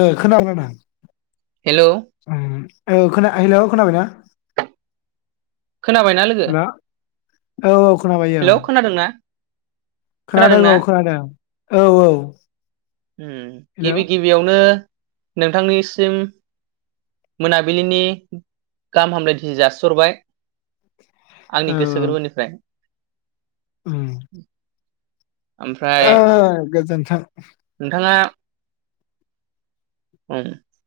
ओ खोना हेलौ [unintelligible] उम ओ खोना हिलौ खोनाबाय ना खोनाबायना लोगो औ खोनाबाय औ हेलौ खोनादोंना खोनादों खोनादोंना औ खोनादों औ औ उम औ गिबि गिबियावनो नोंथांनिसिम मोनाबिलिनि गाहाम हामलायथि जासि हरबाय आंनि गोसो गोरबोनिफ्राय उम [inaudible] ओमफ्राय ओ गोजोन्थों [unintelligible]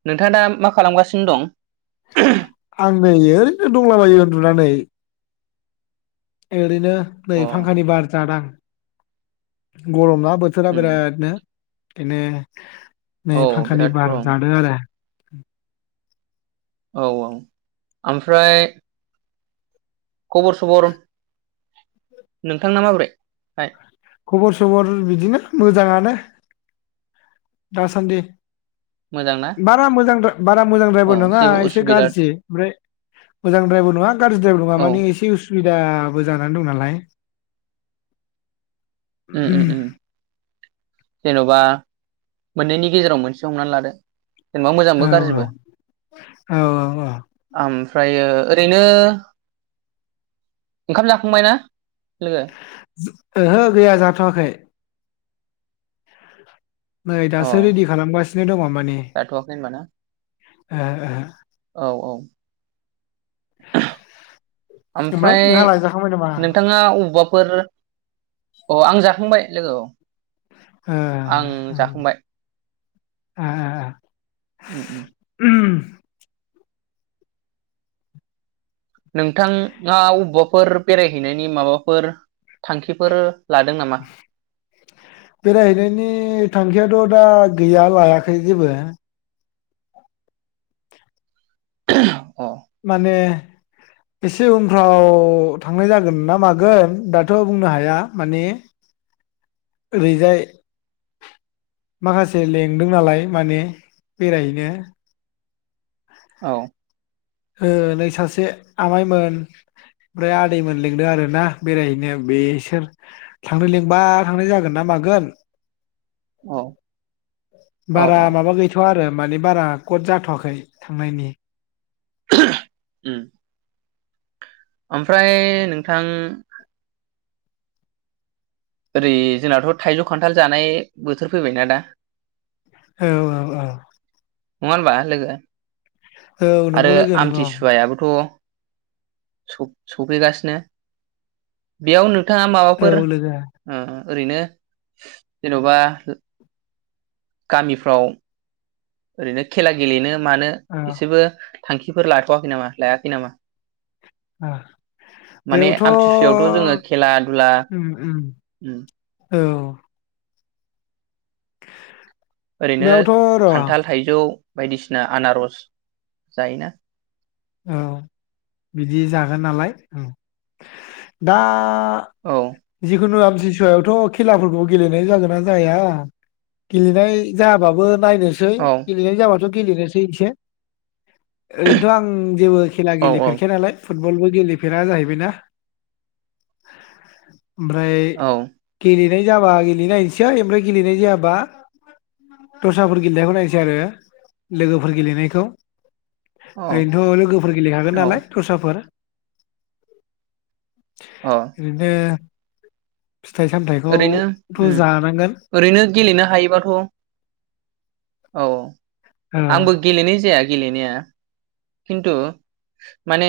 नोंथाङा दा मा खालामगासिनो दं आं नै ओरैनो दंलाबायो उन्दुनानै ओरैनो नै अ फांखानि बार जाना गरम ना बोथोरा उम बिरादनो बिदिनो नै औ फांखानि बिराद बार गरम जादों आरो [inaudible] औ औ ओमफ्राय खबर सबर नोंथांना माबोरै हाय खबर सबर बिदिनो मोजाङानो दासानदि मोजां ना बारा मोजां दा बारा मोजां द्राइबो अ नङा जेबो एसे उसुबिदा गाज्रि ओमफ्राय मोजां द्राइबो नङा गाज्रि द्राइबो नङा औ माने एसे अ सुबिदाबो जानानै दं नालाय औ उ उ उ जेन'बा मोननैनि गेजेराव मोनसे हमनानै लादो जेनेबा मोजांबो औ गाज्रिबो उम औ ओमफ्रायो ओरैनो ओंखाम जाखांबाय ना लोगो ओहो गैया जाथ'वाखै नै अ दासो रेडि खालामगासिनो दङ माने जाथ'वाखै होनबा ना ओहो ओहो औ औ ओमफ्राय नोंहालाय जाखांबाय नामा? नोंथाङा अबावबाफोर अ आं जाखांबाय लोगौ एहहह उम एह एह उम उम एह उम [inaudible] नोंथाङा अबेबाफोर बेरायहैनायनि माबाफोर थांखिफोर लादों नामा बेरायहैनायनि थांखिया थ' दा गैया लायाखै जेबो। [inaudible] माने एसे उनफ्राव थांनाय जागोन ना मागोन दाथ' बुंनो हाया माने ओरैजाय माखासे लेंदों नालाय माने बेरायहैनो। औ। ओ नै सासे आमाइमोन ओमफ्राय आदैमोन लिंदों आरोना बेरायहैनो बेसोर थांनो लिंबा थांनाय जागोन ना मागोन औ बारा औ माबा गैथ'वा आरो मानि बारा कद जाथ'वाखै थांनायनि [unintelligible] उम। ओमफ्राय नोंथां ओरै जोंनाथ' थाइजौ, खान्थाल जानाय बोथोर फैबायना दा औ औ औ। नङा होनबा लोगो। औ आरो नंगौ लोगो नंगौ आमथिसुवायाबोथ' स सफैगासिनो बेयाव नों थाङा औ माबाफोर लोगो ओम ओरैनो जेन'बा गामिफ्राव ओरैनो खेला गेलेनो मानो औ एसेबो थांखिफोर लाथ'वाखै नामा लायाखै नामा? औ माने बेयावथ' आमथिसुयावथ' जोङो खेला दुला उम उम औ। ओरैनो बेयावथ' र' औ खान्थाल, थाइजौ बायदिसिना आनारस जायोना। औ बिदि जागोन नालाय दा। दा औ जिखुनु आमथिसुवायावथ' खेलाफोरखौ गेलेनाय जागोन ना जाया गेलेनाय जायाबाबो नायनोसै औ गेलेनाय जाबाथ' गेलेनोसै इसे ओरैनोथ' आं जेबो खेला औ औ गेलेफेरखाया नालाय फुटबलबो गेलेफेरा जाहैबायना। ओमफ्राय [unintelligible] औ लेनाय गेलेनाय जाबा गेलनायनोसै ओमफ्राय गेलेनाय जाबा दस्राफोर गेलेनायखौ नायनोसै आरो लोगोफोर गेलेनायखौ औ ओरैनोथ' लोगोफोर गेलेखागोन औ नालाय दस्राफोर औ बिदनो ओरैनो उम जानांगोन ओरैनो गेलेनो हायोबाथ' औ औ आंबो गेलेनाय जाया गेलेनाया खिन्थु माने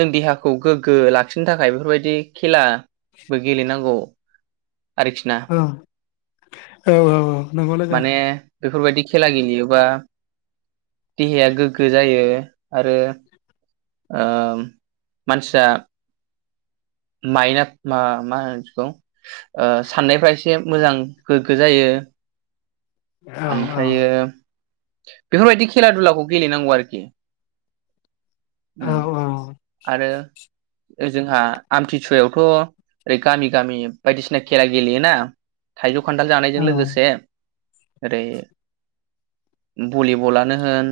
जों देहाखौ गोग्गो लाखिनो थाखाय बेफोरबायदि खेलाबो गेलेनांगौ आरोखिना। औ औ औ औ नंगौ लोगो माने बेफोरबायदि खेला गेलेयोबा देहाया गोग्गो जायो आरो ओम मानसिया माइना मा मा होनो बिदिखौ ओ साननायफ्रा एसे मोजां गोग्गो जायो। औ ओमफ्रायो औ बेफोरबायदि खेला दुलाखौ गेलेनांगौ आरोखि। औ औ ओ जोंहा आमथिसुवायावथ' ओरै गामि गामि बायदिसिना खेला गेलेयोना थाइजौ खान्थाल जानायजों लोगोसे ओरै भलिबलानो होन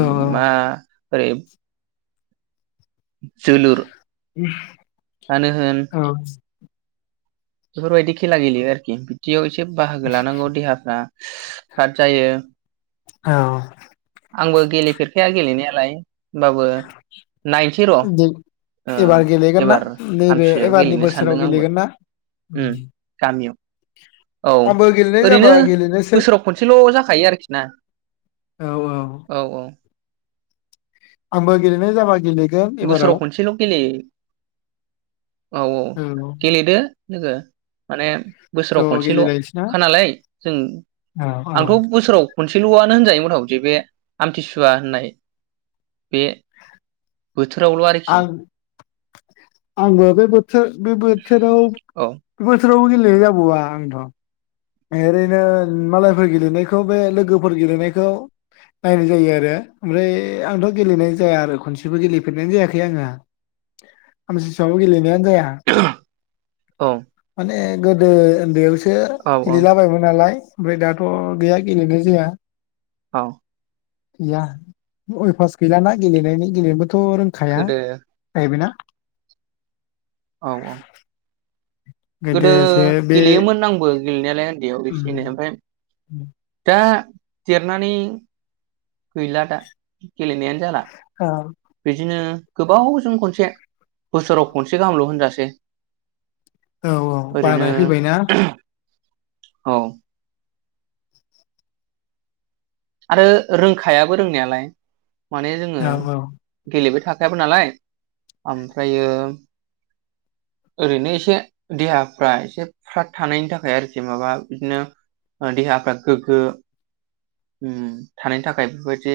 औ औ मा [unintelligible] जोलुर आनो होन बेफोरबायदि खेला गेलेयो आरोखि बिदियाव से बाहागो‌ लानांगौ देहाफ्रा फ्राद जायो आंबो गेलेे फेरखाया गेलेनाया लाय होमबाबो नाय [unintelligible] ओ एबार गेलेगोन ना एबार नैबे आमथिसुवायाव एबारनि गेलेनो बोसोराव सानदों आंबो गेलेगोन ना उम गामियाव औ आंबो गेलेनाय जाबा ओरैनो गेलेनोसै बोसोराव खनसेल' जाखायो आरोखि ना औ औ। आंबो गेलेनाय जाबाय गेले बोसोराव खनसेल' गेले औ औ औ गेलेदो। लोगो माने ज' बोसोराव गेलेलायनोसै ना खनसेल'खा नालाय जों आंथ' आं बोसोराव मोनसेल'आनो होनजायो मुथा मुथि बे आमथिसुवा होननाय बे बोथोरावल' आरोखि। आंबो बे बो थोर बे बोथोराव औ बोथोरावबो गेले जाबावा आंथ' ओरैनो मालायफोर गेलेनायखौ बे लोगोफोर गेलेनायखौ नायनाय जायो आरो ओमफ्राय आंथ' गेलेनाय जाया आरो खनसेबो गेलेफेरनाय जायाखै आङो आमथिसुवावबो गेलेनाय जाया औ माने गोदो ओन्दैआव एसे बे औ औ गेलेलाबायमोन नालाय ओमफ्राय दाथ' गैया गेलेनाय जाया औ गैया अय फास गैलाना गेलेनायनि गेलेनोबो थ' रोंखाया गोदो जाहैबायना औ औ गोदो गोदोसो बे गेलेयोमोन आंबो गेलेनायालाय उन्दैयाव एसे एनै उम ओमफाय [inaudible] दा देरनानै गैला दा गेलेनायानो जाला औ बिदिनो गोबावजों खनसे बोसोराव खनसे गाहामल' होनजासै औ औ ओरैनो बानाय फैबायना औ आरो रोंखायाबो रोंनायालाय माने जोङो औ औ गेलेबाय थाख खायाबो नालाय ओमफ्रायो ओरैनो एसे देहाफ्रा एसे फ्राद थानायनि थाखाय आरोखि माबा बिदिनो देहाफ्रा गोग्गो ओम थानायनि थाखाय बेफोरबायदि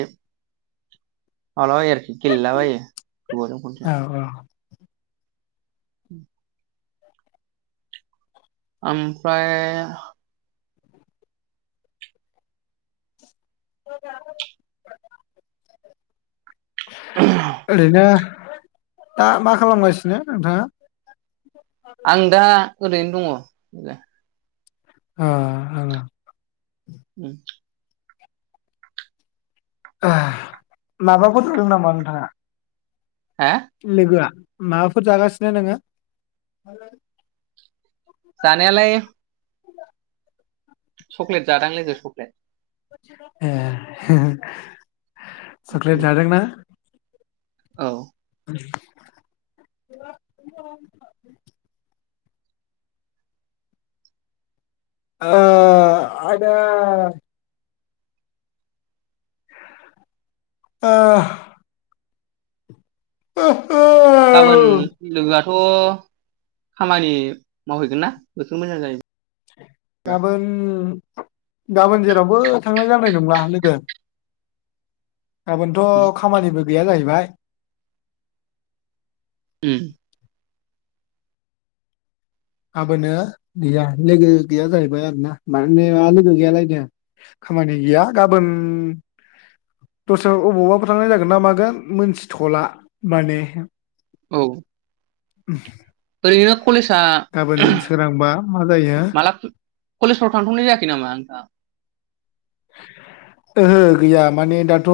मालाबायो आरोखि गेलेलाबायो गोबावजों खनसे औ औ [unintelligible] ओमफ्राय [unintelligible] ओरैनो दा मा खालामगासिनो नोंथाङा? आं दा ओरैनो दङ ओ ओ उम ए माबाखौ नुदों नामा नोंथाङा? हा लोगोआ माबाफोर जागासिनो नोङो? जानायालाय चक्लेट जादां लोगो चक्लेट ए [unintelligible] सकलेट उम जादों ना औ [unintelligible] आ आदा आ आ गाबोन लोगो थ' खामानि मावहैगोन ना बेखौ मोजां जाहैबाय गाबोन गाबोन जेरावबो थांनाय जानाय नंला लोगो उम गाबोनथ' खामानिबो गैया जाहैबाय उम गाबोनो गैया लोगो गैया जाहैबाय आरोना माने लोगो गैयालाय नो खामानि गैया गाबोन दस्रा अबावबाबो थांनाय जागोन ना मागोन मोनथिथ'ला माने औ उम [unintelligible] गाबोन सोरांबा मा जायो माला कलेजफ्राव थांथ'नाय जायाखै नामा नोंथां ओहो गैया माने दाथ'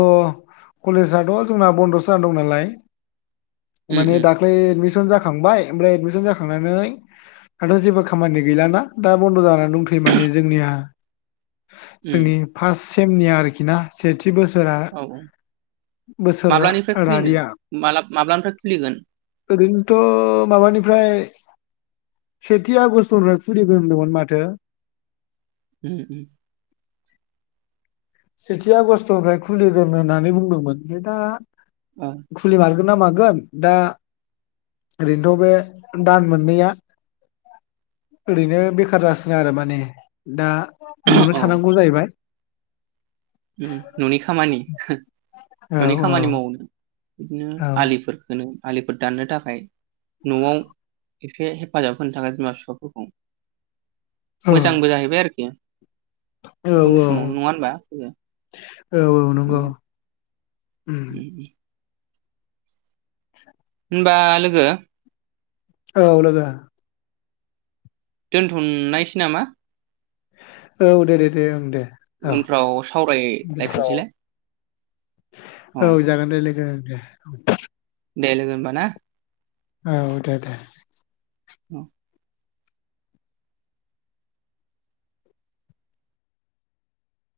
कलेजआथ' जोंना बनद'सो जानानै दं नालाय उम माने उम दाख्लै एदमि सन जाखांबाय ओमफ्राय एदमिसन जाखांनानै दाथ' जेबो खामानि गैलाना दा बनद' जानानै दंथयो माने जोंनिया उम जोंनि सेमनिया आरोखि ना सेथि बोसोरा औ माब्लानिफ्राय खुलिनो बोसोरारिया माला माब्लानिफ्राय खुलिगोन ओरैनोथ' माबानिफ्राय सेथि आगस्टनिफ्राय खोलिगोन होनदोंमोन माथो उम उम सेथि आगष्टनिफ्राय खुलिगोन होननानै बुंदोंमोन ओमफ्राय दा खुलि मार गोन ना मागोन दा ओरैनोथ' बे दान मोननैया ओरैनो बेखार जासिन आरो माने दा न'आवनो औ थानांगौ जाहैबाय उम न'नि खामानि औ न'नि खामानि मावनो बिदिनो औ आलिफोरखोनो आलिफोर दाननो थाखाय न'आव एसे हेफाजाब होनो थाखाय बिमा बिफाफोरखौ औ मोजांबो जाहैबाय आरोखि औ जिखुनु समाव नङा औ होनबा लोगो? [inaudible] औ औ नंगौ। उम उम होनबा लोगो औ लोगो दोन्थ'नायसै नामा? औ दे दे दे ओं दे। औ उनफ्राव दे सावरायलायफिनसैलाय औ। जागोन दे लोगो ओं दे देे लोगो होनबा ना। औ दे दे औ